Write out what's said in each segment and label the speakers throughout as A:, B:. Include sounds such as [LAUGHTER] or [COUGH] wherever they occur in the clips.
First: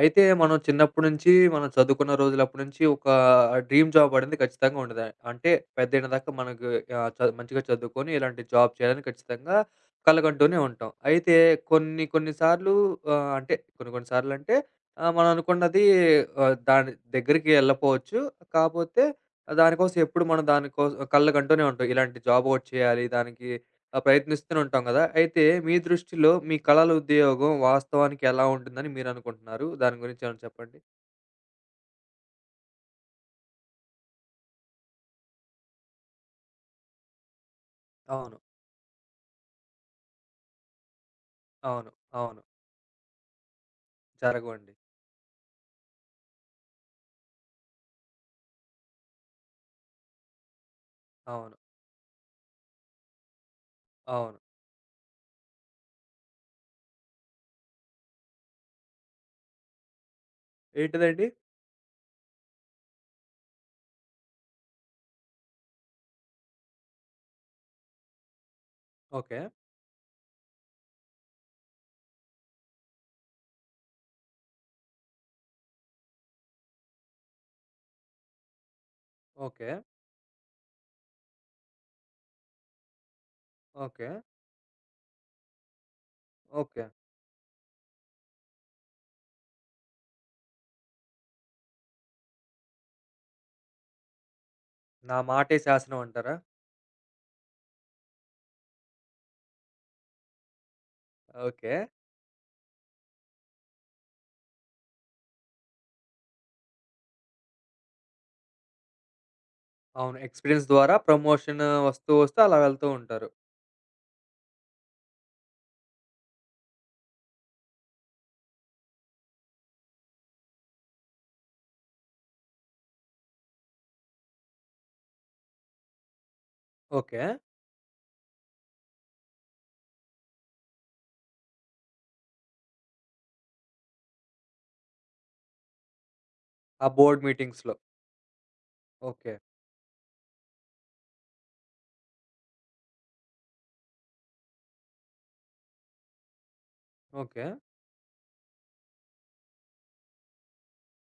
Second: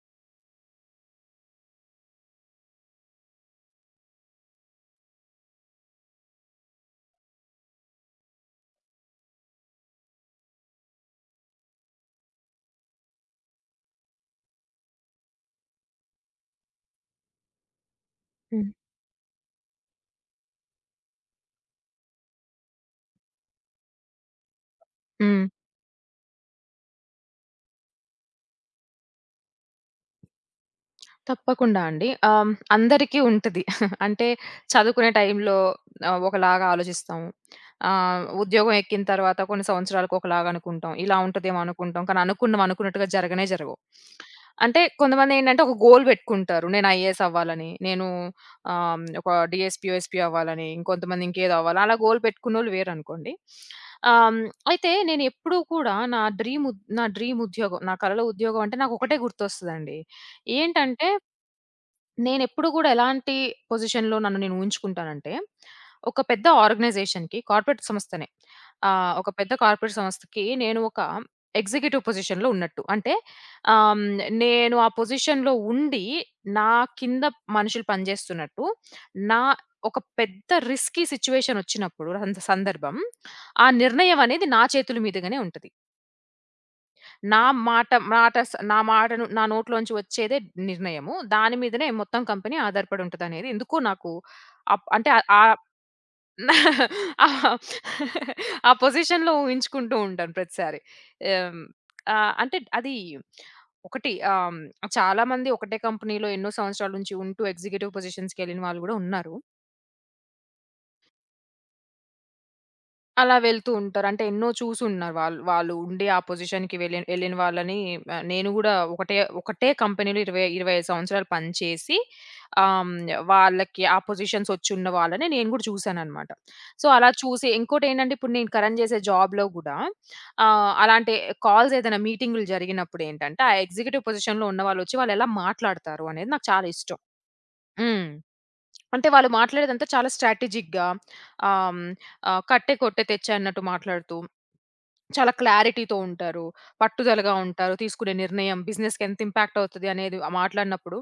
A: అయితే మనం చిన్నప్పటి నుంచి, మనం చదువుకున్న రోజులప్పటి నుంచి ఒక డ్రీమ్ జాబ్ అనేది ఖచ్చితంగా ఉండదా? అంటే పెద్దయిన దాకా మనకు ఆహ్, చ మంచిగా చదువుకొని ఇలాంటి జాబ్ చేయాలని ఖచ్చితంగా కలగంటూనే ఉంటాం. అయితే కొన్ని కొన్ని సార్లు అంటే కొన్ని కొన్ని సార్లంటే మనం అనుకున్నది దాని దగ్గరికి ఎళ్ళకపోవచ్చు.
B: హ్మ్.
A: కాపోతే దానికోసం ఎప్పుడు మనం దానికోసం కలలుగంటూనే ఉంటాం. ఇలాంటి జాబ్ ఒకటి చేయాలి. దానికి ఆ! ప్రయత్నిస్తూనే ఉంటాం గదా! అయితే
B: హ్మ్.
A: మీ దృష్టిలో మీ కలల ఉద్యోగం వాస్తవానికి ఎలా ఉంటుందని మీరనుకుంటున్నారు? దాని గురించి ఏమైనా చెప్పండి?
B: తప్పకుండా అండి. అందరికీ ఉంటది. [LAUGHS] అంటే చదువుకునే టైంలో ఒకలాగా ఆలోచిస్తాము.
A: అవును.
B: ఉద్యోగం ఎక్కిన తర్వాత కొన్ని సంవత్సరాలకు ఒకలాగా అనుకుంటాం. ఇలా ఉంటదేమో
A: అవును.
B: అనుకుంటాం. కానీ
A: అవును.
B: అనుకున్నవి అనుకున్నట్టుగా జరగనే జరగవు.
A: జరగవండి.
B: అంటే కొంతమందేంటంటే ఒక గోల్ పెట్టుకుంటారు. నేను ఐఏఎస్ అవ్వాలని, నేను ఒక డీఎస్‌పీ, ఓఎస్‌పీ అవ్వాలని, ఇంకొంతమంది ఇంకేదో
A: అవును.
B: అవ్వాలి. అలా గోల్ పెట్టుకున్నోళ్ళు వేరనుకోండి.
A: అవును.
B: ఆహ్, అయితే నేను ఎప్పుడూ కూడా నా డ్రీమ్ ఉద్యోగం, నా కలలో ఉద్యోగం అంటే నాకొకటే గుర్తొస్తదండి. ఏంటంటే
A: ఏంటిదండి?
B: నేనెప్పుడు గూడా ఎలాంటి పొజిషన్‌లో నన్ను నేను ఊహించుకుంటానంటే, ఒక పెద్ద ఆర్గనైజేషన్‌కి కార్పొరేట్ సంస్థనే. ఒక
A: ఓకే.
B: పెద్ద కార్పొరేట్ సంస్థకి నేను ఒక ఎగ్జిక్యూటివ్ పొజిషన్‌లో ఉన్నట్టు. అంటే ఆహ్, హ్మ్, నేను ఆ పొజిషన్‌లో ఉండి, నా కింద మనుషులు పనిజేస్తున్నట్టు, నా
A: ఓకే.
B: ఒక పెద్ద రిస్కీ సిట్యుయేషన్ ఒచ్చినప్పుడు రంద సందర్భం, ఆ
A: ఓకే.
B: నిర్ణయం అనేది నా చేతుల మీదుగానే ఉంటది.
A: ఓకే.
B: నా నా మాటను నా నోట్లోంచి వచ్చేదే నిర్ణయము. దాని మీదనే మొత్తం కంపెనీ ఆధారపడి ఉంటదనేది ఎందుకో నాకు అప్ అంటే
A: నా
B: ఆహ్,
A: మాటే శాసనం అంటారా?
B: ఆ [LAUGHS] పొజిషన్‌లో ఊహించుకుంటూ ఉంటాను ప్రతిసారి. ఆహ్,
A: ఓకే.
B: ఆహ్, అంటే అది ఒకటి. చాలామంది ఒకటే కంపెనీలో ఎన్నో సంవత్సరాల నుంచి ఉంటూ ఎగ్జిక్యూటివ్ పొజిషన్స్‌కెళ్ళిన వాళ్ళు గూడా ఉన్నారు.
A: అవును. ఎక్స్‌పీరియన్స్ ద్వారా ప్రమోషన్ వస్తూ, వస్తూ అలా వెళ్తూ ఉంటారు.
B: అలా వెళ్తూ ఉంటారు. అంటే ఎన్నో చూసున్నారు. వాళ్ళు వాళ్ళు ఉండే ఆ పొజిషన్‌కి వెళ్ళిన వాళ్ళని, నేను గూడా ఒకటే ఒకటే కంపెనీలో 20, 25 సంవత్సరాలు పనిచేసి ఆహ్, హ్మ్, వాళ్ళకి ఆ పొజిషన్స్ వచ్చున్న వాళ్ళని నేను గూడా చూసాననమాట. సో, అలా
A: ఓకే.
B: చూసి ఇంకోటేంటంటే ఇప్పుడు నేను కరెంట్ చేసే జాబ్‌లో గూడా అలాంటి కాల్స్ ఏదైనా మీటింగులు జరిగినప్పుడేంటంటే, ఆ ఎగ్జిక్యూటివ్ పొజిషన్‌లో ఉన్నవాళ్ళొచ్చి వాళ్ళెలా మాట్లాడతారు అనేది నాకు చాలా
A: ఆ
B: ఇష్టం.
A: బోర్డ్ మీటింగ్స్‌లో.
B: హ్మ్. అంటే వాళ్ళు
A: ఓకే.
B: మాట్లాడేదంతా చాలా స్ట్రాటజిక్‌గా, ఆహ్, హ్మ్, కట్టే కొట్టే తెచ్చే అన్నట్టు మాట్లాడుతూ, చాలా క్లారిటీతో ఉంటారు. పట్టుదలగా
A: ఓకే.
B: ఉంటారు. తీసుకునే నిర్ణయం బిజినెస్‌కి ఎంత ఇంపాక్ట్ అవుతది అనేది మాట్లాడినప్పుడు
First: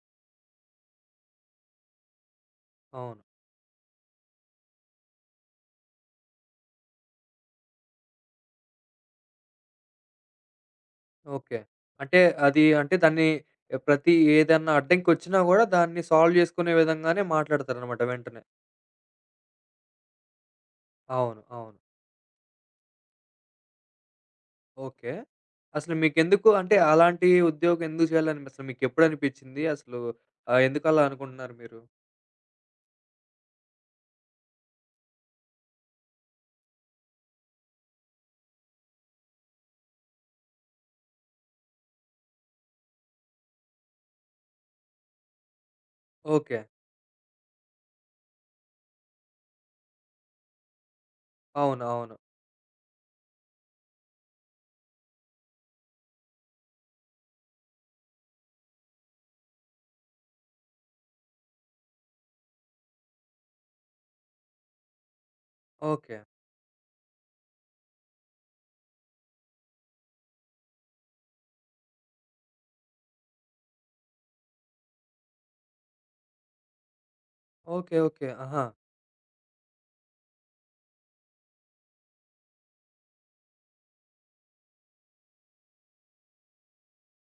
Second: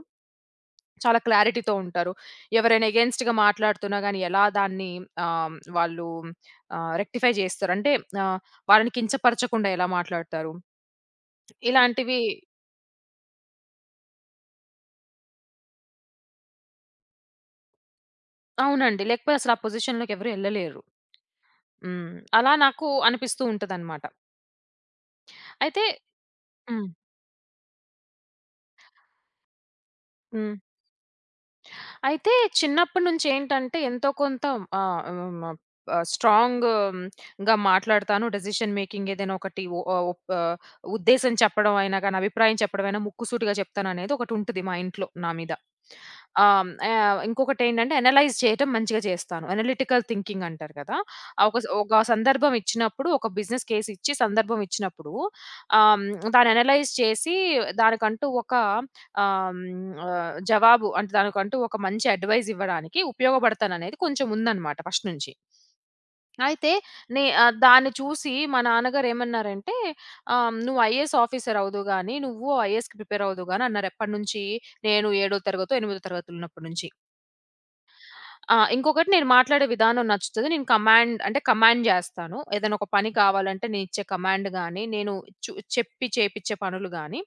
B: చాలా క్లారిటీతో ఉంటారు. ఎవరైనా
A: అవును.
B: ఎగెయిన్స్ట్‌గా మాట్లాడుతున్నా గాని ఎలా దాన్ని వాళ్ళు రెక్టిఫై చేస్తారు. అంటే ఆహ్, వాళ్ళని కించపరచకుండా ఎలా మాట్లాడతారు
A: ఓకే.
B: ఇలాంటివి.
A: అంటే అది అంటే దాన్ని ప్రతి ఏదన్నా అడ్డంకొచ్చినా గూడా దాన్ని సాల్వ్ జేసుకునే విధంగానే మాట్లాడతారనమాట వెంటనే.
B: అవునండి, లేకపోతే అసలు ఆ పొజిషన్‌లోకి ఎవరు ఎళ్ళలేరు.
A: అవును. అవును.
B: హ్మ్. అలా నాకు అనిపిస్తూ ఉంటదన్నమాట.
A: ఓకే.
B: అయితే
A: అసలు మీకెందుకు అంటే
B: హ్మ్.
A: అలాంటి ఉద్యోగం ఎందుకు చేయాలని అసలు మీకెప్పుడనిపిచ్చింది? అసలు
B: హ్మ్.
A: ఎందుకలా అనుకుంటున్నారు మీరు?
B: అయితే చిన్నప్పటి నుంచి ఏంటంటే ఎంతో కొంత ఆహ్, హ్మ్. స్ట్రాంగ్‌గా మాట్లాడతాను. డెసిషన్ మేకింగ్ ఏదైనా ఒకటి ఒ ఆహ్, ఒప్ ఆహ్, ఉద్దేశం చెప్పడం అయినా గాని, అభిప్రాయం చెప్పడం అయినా ముక్కుసూటిగా చెప్తాననేది ఒకటుంటది మా ఇంట్లో నా మీద.
A: ఓకే.
B: ఆహ్, ఆహ్, ఇంకొకటేంటంటే అనలైజ్ చేయటం మంచిగా చేస్తాను. అనలిటికల్ థింకింగ్ అంటారు కదా! ఆ ఒక
A: అవును.
B: ఒక
A: అవును.
B: సందర్భం ఇచ్చినప్పుడు, ఒక బిజినెస్ కేస్ ఇచ్చి సందర్భం ఇచ్చినప్పుడు ఆహ్, దాన్ని అనలైజ్ చేసి దానికంటూ ఒక జవాబు అంటే దానికంటూ ఒక మంచి అడ్వైస్ ఇవ్వడానికి ఉపయోగపడతాననేది కొంచెం ఉందన్నమాట ఫస్ట్ నుంచి.
A: ఓకే.
B: అయితే దాన్ని చూసి మా నాన్నగారు ఏమన్నారంటే, "నువ్వు ఐఏఎస్ ఆఫీసర్ అవుదువు గాని, నువ్వు ఐఏఎస్‌కి ప్రిపేర్ అవుదువు గాని" అన్నారు. ఎప్పటినుంచి? నేను ఏడో తరగతో, ఎనిమిదో తరగతులున్నప్పటి నుంచి.
A: ఓకే. ఓకే.
B: ఆ!
A: ఆహా!
B: ఇంకొకటి నేను మాట్లాడే విధానం నచ్చుతది. నేను కమాండ్ అంటే కమాండ్ జేస్తాను. ఏదైనా ఒక పని కావాలంటే నేనిచ్చే కమాండ్ గాని, నేను చెప్పి చేపిచ్చే పనులు గాని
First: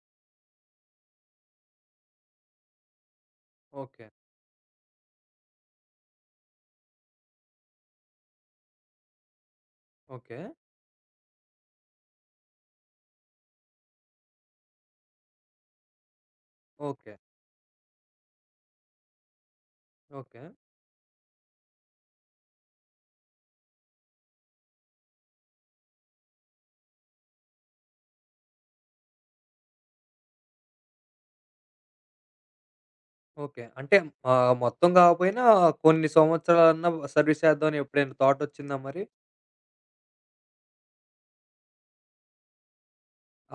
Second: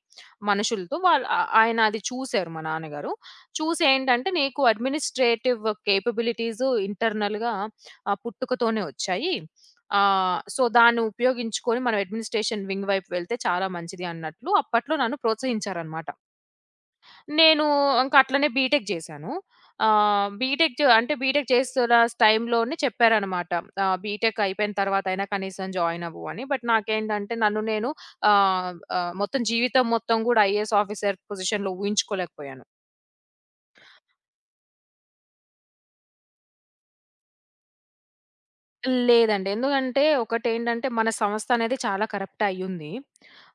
B: మనుషులతో వాళ్ళు ఆ ఆయన అది చూసారు మా నాన్నగారు. చూసి
A: ఓకే.
B: ఏంటంటే నీకు అడ్మినిస్ట్రేటివ్ కేపబిలిటీస్ ఇంటర్నల్‌గా పుట్టుకతోనే వచ్చాయి.
A: ఓకే.
B: సో, దాన్ని ఉపయోగించుకొని మనం అడ్మినిస్ట్రేషన్ వింగ్ వైపు వెళ్తే చాలా మంచిది అన్నట్లు అప్పట్లో నన్ను ప్రోత్సహించారన్నమాట.
A: ఓకే.
B: నేను ఇంక అట్లనే బీటెక్ జేశాను. ఆహ్,
A: ఓకే.
B: బీటెక్ జ అంటే బీటెక్ చేస్తున్న టైంలోనే చెప్పారనమాట. బీటెక్ అయిపోయిన తర్వాతైనా కనీసం జాయిన్ అవ్వు అని. బట్ నాకేంటంటే నన్ను నేను ఆహ్, ఆహ్, మొత్తం జీవితం మొత్తం గూడా ఐఏఎస్ ఆఫీసర్ పొజిషన్‌లో ఊహించుకోలేకపోయాను.
A: ఓకే. అంటే మొత్తం గాకపోయినా కొన్ని సంవత్సరాలన్నా సర్వీస్ చేద్దామని ఎప్పుడైనా థాటొచ్చిందా మరి?
B: లేదండి. ఎందుకంటే ఒకటేంటంటే మన సంస్థ అనేది చాలా కరప్ట్ అయ్యుంది.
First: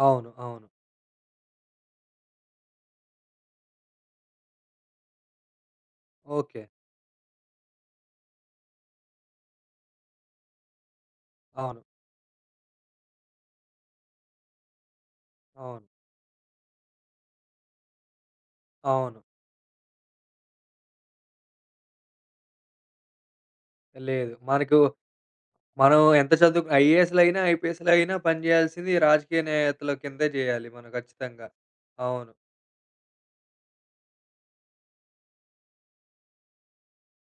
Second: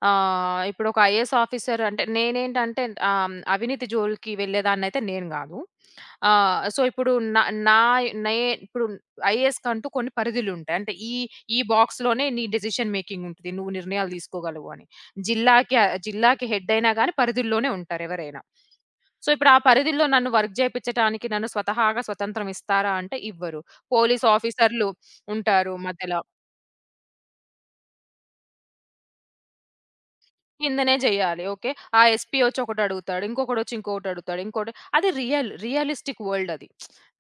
A: అవును. అవును.
B: ఇప్పుడు ఒక ఐఏఎస్ ఆఫీసర్ అంటే నేనేంటంటే అవినీతి జోలికి వెళ్ళేదాన్నయితే నేను గాదు.
A: ఓకే.
B: సో, ఇప్పుడు నా నా నే ఇప్పుడు ఐఏఎస్‌కంటూ కొన్ని పరిధులుంటాయి. అంటే ఈ ఈ
A: అవును.
B: బాక్స్‌లోనే నీ డెసిషన్ మేకింగ్ ఉంటది. నువ్వు నిర్ణయాలు తీసుకోగలవు అని. జిల్లాకి
A: అవును.
B: జిల్లాకి హెడ్ అయినా గాని పరిధుల్లోనే ఉంటారు ఎవరైనా.
A: అవును.
B: సో, ఇప్పుడు ఆ పరిధుల్లో నన్ను వర్క్ జేపిచ్చటానికి నన్ను స్వతహాగా స్వతంత్రం ఇస్తారా అంటే ఇవ్వరు. పోలీస్
A: లేదు. మనకు
B: ఆఫీసర్‌లు ఉంటారు
A: మనం
B: మధ్యలో.
A: ఎంత చదువు ఐఏఎస్‌లయినా, ఐపీఎస్‌లయినా పని జేయాల్సింది రాజకీయ నేతల కిందే జేయాలి మనం
B: కిందనే జేయాలి.
A: ఖచ్చితంగా.
B: ఓకే. ఆ
A: అవును.
B: ఎస్‌పీ వచ్చి ఒకటడుగుతాడు. ఇంకొకడొచ్చి ఇంకొకటడుగుతాడు. ఇంకోటి అది రియలిస్టిక్ వరల్డ్ అది.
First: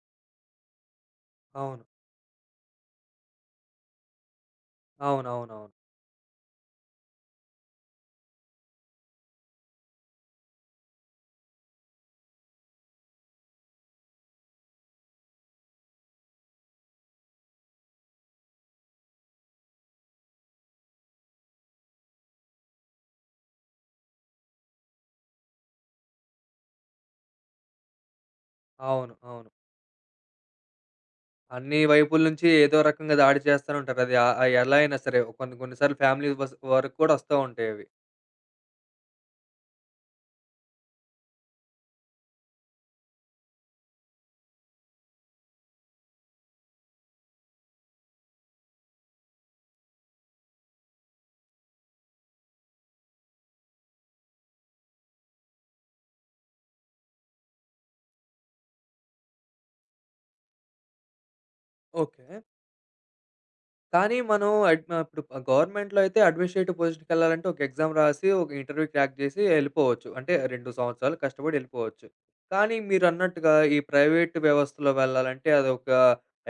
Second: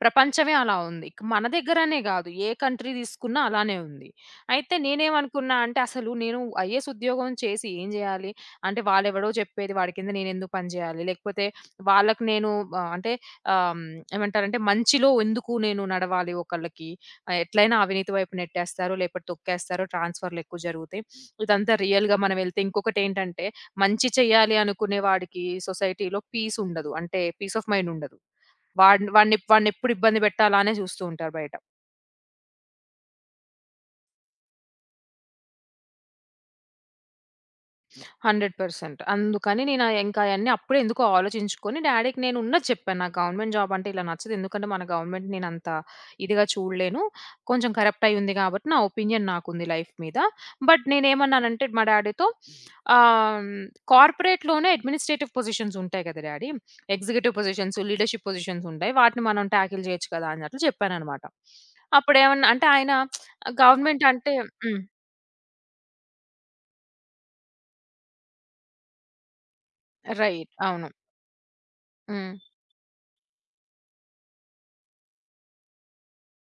B: ప్రపంచమే అలా ఉంది. ఇక మన
A: అవును.
B: దగ్గరనే గాదు. ఏ కంట్రీ తీసుకున్నా అలానే ఉంది. అయితే నేనేమనుకున్నా
A: అవునవునవును.
B: అంటే అసలు నేను ఐఏఎస్ ఉద్యోగం చేసి ఏం జేయాలి? అంటే వాళ్ళెవడో చెప్పేది వాడి కింద నేనెందుకు పని జేయాలి? లేకపోతే వాళ్ళకి నేను అంటే ఆహ్, హ్మ్, ఏమంటారంటే మంచిలో ఎందుకు నేను నడవాలి ఒకళ్ళకి? ఎట్లైనా అవినీతి వైపు నెట్టేస్తారు. లేకపోతే తొక్కేస్తారు. ట్రాన్స్‌ఫర్‌లెక్కువ జరుగుతాయి. ఇదంతా రియల్‌గా మనమెళ్తే ఇంకొకటేంటంటే, మంచి చేయాలి అనుకునే వాడికి సొసైటీలో పీసుండదు. అంటే పీస్ ఆఫ్ మైండుండదు. వాడిని
A: అవును. అవును. అవును
B: వాడిని
A: అవును
B: వాడినెప్పుడు ఇబ్బంది పెట్టాలా అనే చూస్తూ ఉంటారు బయట.
A: అన్ని వైపుల నుంచి ఏదో రకంగా దాడి చేస్తూనే ఉంటారు. అది ఎలా అయినా సరే కొన్ని కొన్ని సార్లు ఫ్యామిలీ వస్ వరకు కూడా వస్తా ఉంటాయవి.
B: 100%. అందుకని నేను ఇంకా అయన్నీ అప్పుడే ఎందుకో ఆలోచించుకొని డ్యాడీకి నేను ఉన్నది చెప్పాను. నాకు గవర్నమెంట్ జాబ్ అంటే ఇలా నచ్చదు. ఎందుకంటే మన గవర్నమెంట్ నేనంత ఇదిగా చూడలేను. కొంచెం కరప్ట్ అయ్యి ఉంది కాబట్టి నా ఒపీనియన్ నాకుంది లైఫ్ మీద. బట్ నేనేమన్నానంటే మా డ్యాడీతో ఆహ్, "కార్పొరేట్‌లోనే అడ్మినిస్ట్రేటివ్ పొజిషన్స్ ఉంటాయి కదా daddy! Executive positions, leadership positions ఉంటాయి. వాటిని మనం టాకిల్ చేయొచ్చు కదా!" అన్నట్లు చెప్పాననమాట.
A: ఓకే.
B: అప్పుడేమన్నా అంటే ఆయన గవర్నమెంట్
A: కానీ
B: అంటే హ్మ్.
A: ఇప్పుడు గవర్నమెంట్‌లో అయితే అడ్మినిస్ట్రేటివ్ పొజిషన్‌కెళ్ళాలంటే ఒక ఎగ్జామ్ రాసి, ఒక ఇంటర్వ్యూ క్రాక్ చేసి ఎళ్ళిపోవచ్చు. అంటే
B: రైట్.
A: 2
B: అవును.
A: సంవత్సరాలు కష్టపడి ఎళ్ళిపోవచ్చు.
B: హ్మ్.
A: కానీ మీరన్నట్టుగా ఈ ప్రైవేట్ వ్యవస్థలో వెళ్ళాలంటే అదొక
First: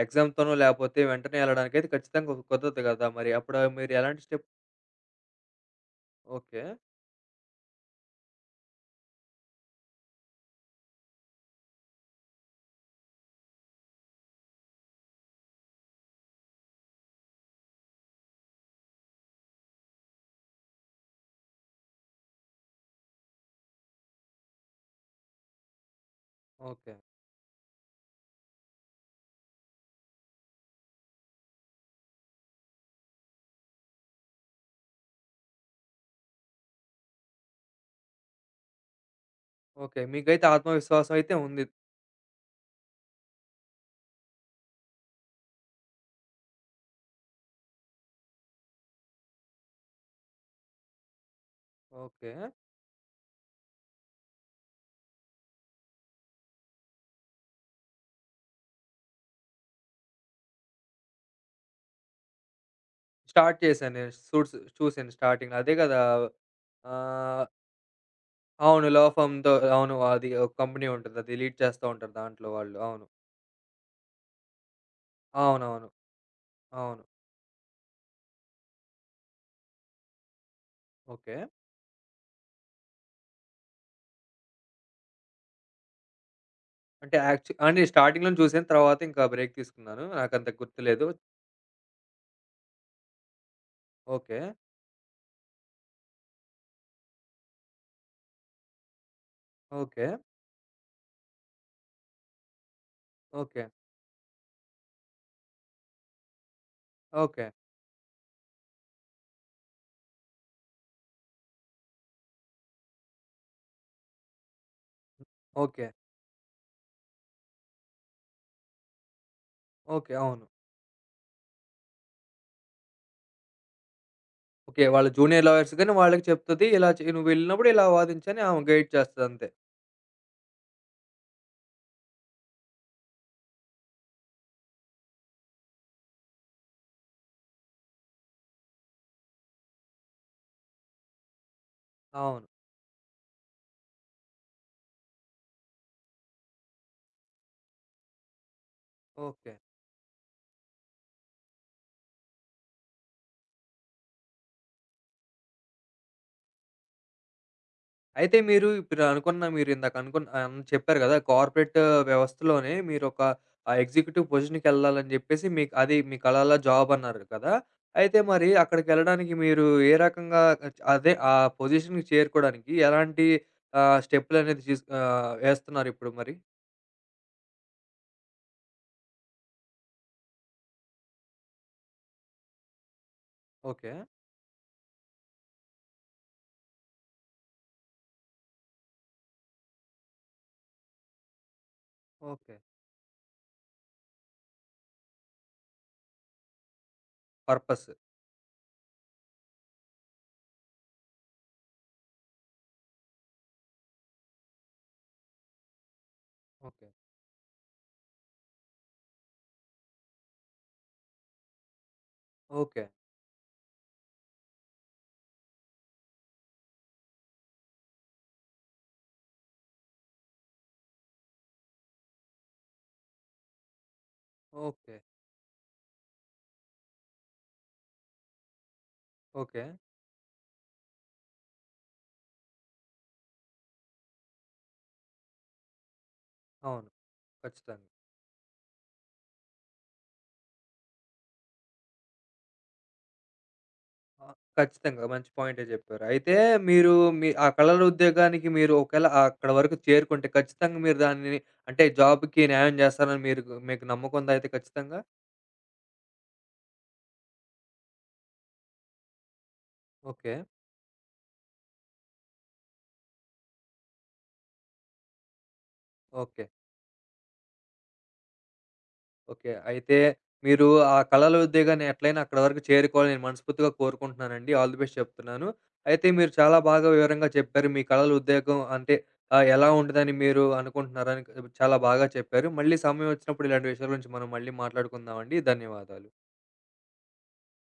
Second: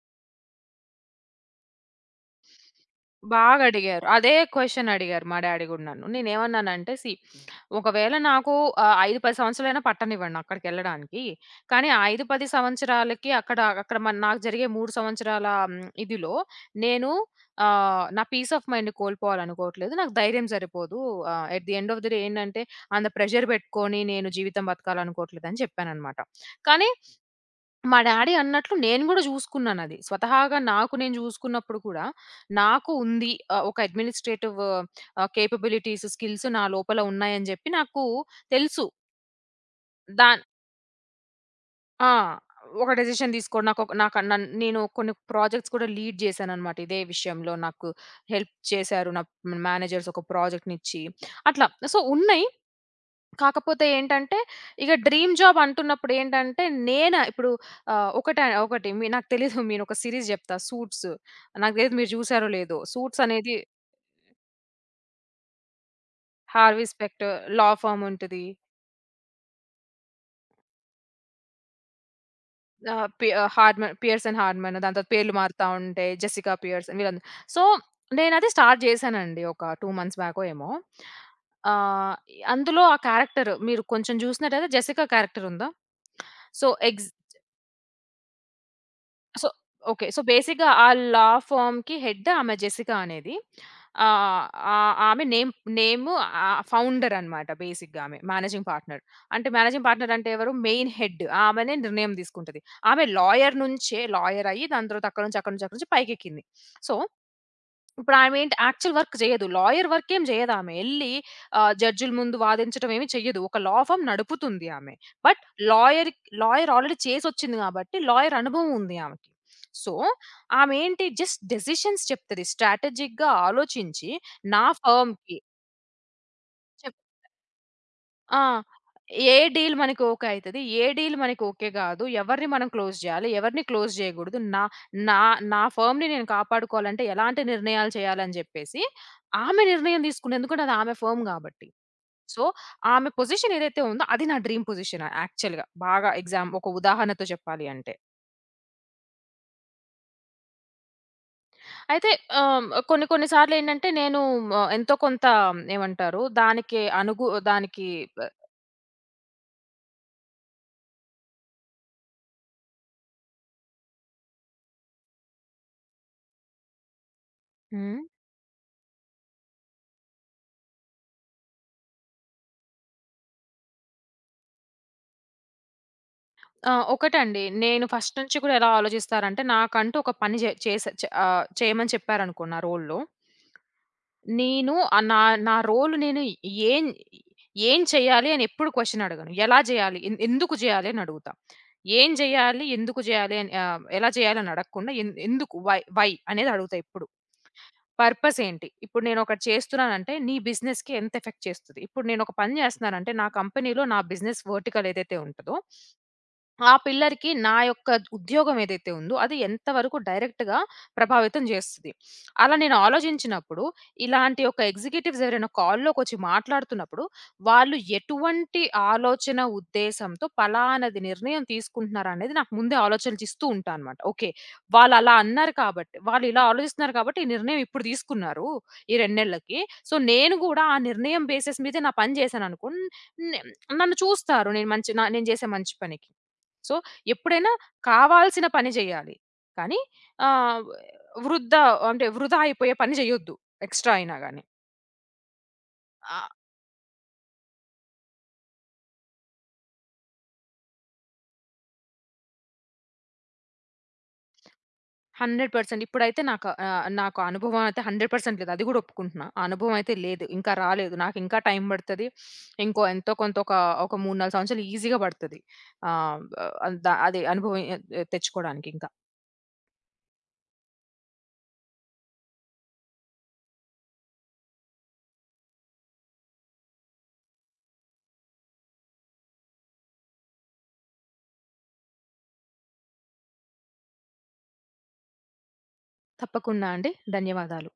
A: ఎగ్జామ్‌తోనో లేపోతే వెంటనే ఎళ్ళడానికైతే ఖచ్చితంగా ఒక కుదరదు కదా! మరి అప్పుడు
B: బాగా
A: మీరు
B: అడిగారు.
A: ఎలాంటి
B: అదే
A: స్టెప్
B: క్వెషన్ అడిగారు మా డ్యాడీ గూడా నన్ను.
A: ఓకే.
B: నేనేమన్నానంటే సీ ఒకవేళ నాకు 5, 10 సంవత్సరాలైనా పట్టనివ్వండి అక్కడికెళ్ళడానికి. కానీ ఆ 5, 10 సంవత్సరాలకి అక్కడ అక్కడ మన నాకు జరిగే 3 సంవత్సరాల ఇదిలో నేను నా పీస్ ఆఫ్ మైండ్‌ని కోల్పోవాలనుకోవట్లేదు. నాకు ధైర్యం సరిపోదు. At the end of the day ఏంటంటే అంత ప్రెషర్ పెట్టుకొని నేను జీవితం బతకాలనుకోవట్లేదని చెప్పాననమాట. కానీ
A: ఓకే.
B: మా డ్యాడీ అన్నట్లు నేను గూడా జూసుకున్నానది. స్వతహాగా నాకు నేను జూసుకున్నప్పుడు కూడా, నాకు ఉంది ఒక అడ్మినిస్ట్రేటివ్ కేపబిలిటీస్, స్కిల్స్ నా లోపల ఉన్నాయని జెప్పి నాకు తెలుసు.
A: ఓకే.
B: దాన్
A: మీకైతే ఆత్మవిశ్వాసం అయితే ఉంది.
B: ఆ! ఒక డెసిషన్ దీసుకోవడం నాకొక నాకు నన్ నేను కొన్ని ప్రాజెక్ట్స్ కూడా లీడ్ జేశాననమాట. ఇదే విషయంలో నాకు హెల్ప్ చేశారు. నా మేనేజర్స్ ఒక ప్రాజెక్ట్‌నిచ్చి అట్లా. So,
A: okay.
B: ఉన్నాయి. కాకపోతే ఏంటంటే, ఇక డ్రీమ్ జాబ్ అంటున్నప్పుడు ఏంటంటే, నేనా ఇప్పుడు ఆహ్, ఒకట ఒకటి మీ నాకు తెలీదు నేనొక సీరీస్ జెప్తా 'సూట్స్.' నాకు తెలీదు మీరు జూసారో లేదో. 'సూట్స్' అనేది
A: స్టార్ట్ చేశాను నేను. సూట్స్ చూసాను స్టార్టింగ్ అదే కదా!
B: 'హార్వీ స్పెక్టర్'
A: ఆహ్
B: లా ఫర్మ్ ఉంటది.
A: అవును. 'లవ్ ఫర్మ్‌తో' అవును. అది ఒక కంపెనీ ఉంటది. అది లీడ్ చేస్తా ఉంటారు దాంట్లో వాళ్ళు. అవును.
B: హార్డ్‌మన్ 'పియర్సన్ హార్డ్‌మన్' దాని తర్వాత పేర్లు మారుతా
A: అవునవును.
B: ఉంటాయి. 'జెసికా పియర్సన్'
A: అవును.
B: వీళ్ళందరూ. సో, నేనది స్టార్ట్ జేశానండి ఒక 2 మంత్స్ బ్యాకో ఏమో.
A: ఓకే.
B: ఆహ్, అందులో ఆ క్యారెక్టర్ మీరు కొంచెం జూసినట్టయితే 'జెసికా' క్యారెక్టర్ ఉందా? సో, ఎగ్జాక్ట్
A: అంటే స్టార్టింగ్‌లోనే చూసాను. తర్వాత ఇంకా
B: సో
A: బ్రేక్ తీసుకున్నాను.
B: ఓకే. సో,
A: నాకంత
B: బేసిక్‌గా ఆ
A: గుర్తులేదు.
B: లా ఫర్మ్‌కి హెడ్ ఆమె జెసికా అనేది.
A: ఓకే.
B: ఆహ్, ఆహ్, ఆమె నేమ్ నేమ్ ఫౌండర్ అన్నమాట బేసిక్‌గా ఆమె. Managing partner. అంటే మేనేజింగ్
A: ఓకే.
B: పార్ట్నర్ అంటే ఎవరు? Main head. ఆమెనే నిర్ణయం తీసుకుంటది. ఆమె లాయర్
A: ఓకే.
B: నుంచే లాయర్ అయ్యి దాని తర్వాత అక్కడి నుంచి, అక్కడి నుంచి, అక్కడి నుంచి పైకెక్కింది. So,
A: okay.
B: ఇప్పుడామేంటి యాక్చువల్ వర్క్ జేయదు. లాయర్ వర్కేం జేయదామె. జడ్జిల ముందు వాదించడం ఏమి చెయ్యదు. ఒక లా ఫర్మ్ నడుపుతుంది ఆమె. But
A: okay.
B: Lawyer lawyer already చేసొచ్చింది గాబట్టి, లాయర్ అనుభవం ఉంది ఆమెకి. So,
A: okay. అవును.
B: ఆమేంటి జస్ట్ డెసిషన్స్ చెప్తది. స్ట్రాటజిక్‌గా ఆలోచించి నా
A: ఓకే. వాళ్ళ
B: ఫర్మ్‌కి
A: జూనియర్ లాయర్స్ గాని వాళ్ళకి చెప్తది. ఇలా
B: చెప్
A: చె నువ్వు వెళ్ళినప్పుడు ఇలా
B: ఆ!
A: వాదించని ఆమె గైడ్
B: ఏ
A: చేస్తదంతే.
B: డీల్ మనకి ఓకే అయితది. ఏ డీల్ మనకి ఓకే గాదు. ఎవరిని మనం క్లోజ్ జేయాలి. ఎవరిని క్లోజ్ జేయగూడదు. నా నా నా ఫర్మ్‌ని నేను కాపాడుకోవాలంటే ఎలాంటి నిర్ణయాలు చేయాలని జెప్పేసి ఆమె నిర్ణయం తీసుకుంది. ఎందుకంటే అది ఆమె ఫర్మ్ గాబట్టి. సో,
A: అవును.
B: ఆమె పొజిషన్ ఏదైతే ఉందో అది నా డ్రీమ్ పొజిషన్ యాక్చువల్‌గా. బాగా ఎగ్జామ్ ఒక ఉదాహరణతో చెప్పాలి అంటే.
A: ఓకే.
B: అయితే ఆహ్, కొన్ని కొన్ని సార్లు ఏంటంటే నేను ఎంతో కొంత ఏమంటారు దానికి దానికి బ
A: అయితే మీరు ఇందాక అనుకున్న ఆహ్, హ్మ్. చెప్పారు గదా! కార్పొరేట్ వ్యవస్థలోనే మీరొక ఎగ్జిక్యూటివ్ పొజిషన్‌కెళ్ళాలని జెప్పేసి మీకు అది మీ కలల జాబ్ అన్నారు కదా!
B: హ్మ్.
A: అయితే మరి అక్కడికెళ్ళడానికి మీరు ఏ రకంగా అదే ఆ పొజిషన్‌కి చేరుకోవడానికి ఎలాంటి స్టెప్పులనేది ఏస్తన్నారిప్పుడు మరి?
B: ఆ! ఒకటండి. నేను ఫస్ట్ నుంచి కూడా ఎలా ఆలోచిస్తారంటే, నాకంటూ ఒక పని జే చేసే చ ఆహ్, చేయమని చెప్పారనుకో నా రోల్‌లో.
A: ఓకే.
B: నేను ఆహ్, నా నా రోల్ నేను ఏం ఏం చేయాలి అని ఎప్పుడు క్వెషన్ అడగను. ఎలా చేయాలి? ఎందుకు చేయాలి అని అడుగుతా. ఏం
A: ఓకే.
B: చేయాలి? ఎందుకు చేయాలి? అని ఎలా చేయాలి అని అడగకుండా ఎందుకు? వై వై అనేది అడుగుతా ఎప్పుడు.
A: పర్పస్.
B: పర్పస్ ఏంటి? ఇప్పుడు నేను ఒకటి చేస్తున్నానంటే, నీ బిజినెస్‌కి ఎంత ఎఫెక్ట్ చేస్తది? ఇప్పుడు నేను ఒక పని చేస్తున్నానంటే, నా కంపెనీలో నా బిజినెస్ వర్టికల్ ఏదైతే ఉంటదో ఆ
A: ఓకే.
B: పిల్లర్‌కి నా యొక్క ఉద్యోగం ఏదైతే ఉందో అది ఎంతవరకు డైరెక్ట్‌గా ప్రభావితం చేస్తది. అలా నేను
A: ఓకే.
B: ఆలోచించినప్పుడు ఇలాంటి ఒక ఎగ్జిక్యూటివ్స్ ఎవరైనా కాల్‌లోకొచ్చి మాట్లాడుతున్నప్పుడు వాళ్ళు ఎటువంటి ఆలోచన, ఉద్దేశంతో పలానాది నిర్ణయం తీసుకుంటున్నారనేది నాకు ముందే ఆలోచనలిస్తూ ఉంటా అనమాట. ఓకే.
A: ఓకే.
B: వాళ్ళు అలా అన్నారు కాబట్టి వాళ్ళు ఇలా ఆలోచిస్తున్నారు కాబట్టి ఈ నిర్ణయం ఇప్పుడు తీసుకున్నారు. ఈ 2 నెలలకి.
A: ఓకే.
B: సో, నేను కూడా ఆ నిర్ణయం బేసిస్ మీదే నా పని చేశాననుకో నే నన్ను చూస్తారు నేను మంచి నా నేను చేసే మంచి పనికి. సో,
A: అవును.
B: ఎప్పుడైనా
A: ఖచ్చితంగా.
B: కావాల్సిన పని జేయాలి. కానీ ఆహ్, వృద్ధ అంటే వృధా అయిపోయే పని జేయొద్దు. ఎక్స్‌ట్రా అయినా
A: ఆ!
B: గాని.
A: ఖచ్చితంగా. మంచి పాయింటే జెప్పారు.
B: ఆ!
A: అయితే మీరు మీ ఆ కళల ఉద్యోగానికి మీరు ఒకవేళ అక్కడ వరకు చేరుకుంటే ఖచ్చితంగా మీరు దాన్ని అంటే జాబ్‌కి న్యాయం చేస్తారని మీకు నమ్మకం ఉందా అయితే ఖచ్చితంగా?
B: 100% ఇప్పుడైతే నాకు నాకు ఆ అనుభవం అయితే 100% లేదు. అది గూడా ఒప్పుకుంటున్నా. ఆ అనుభవం అయితే లేదు.
A: ఓకే.
B: ఇంకా రాలేదు. నాకింకా టైం బడతది. ఇంకో ఎంతో కొంత ఒక, ఒక 3, 4 సంవత్సరాలు ఈజీగా బడతది. ఆహ్,
A: ఓకే.
B: ఆహ్, ద అది అనుభవం తెచ్చుకోవడానికి ఇంకా.
A: ఓకే. అయితే మీరు ఆ కళల ఉద్యోగాన్ని ఎట్లైనా అక్కడ వరకు చేరుకోవాలని నేను మనస్ఫూర్తిగా కోరుకుంటున్నానండి. ఆల్ ది బెస్ట్ చెప్తున్నాను. అయితే మీరు చాలా బాగా వివరంగా చెప్పారు. మీ కళల ఉద్యోగం అంటే ఎలా ఉంటదని మీరు అనుకుంటున్నారని చాలా బాగా చెప్పారు. మళ్ళీ సమయం వచ్చినప్పుడు ఇలాంటి విషయాల గురించి మనం మళ్ళీ మాట్లాడుకుందామండి. ధన్యవాదాలు.
B: తప్పకుండా అండి. ధన్యవాదాలు.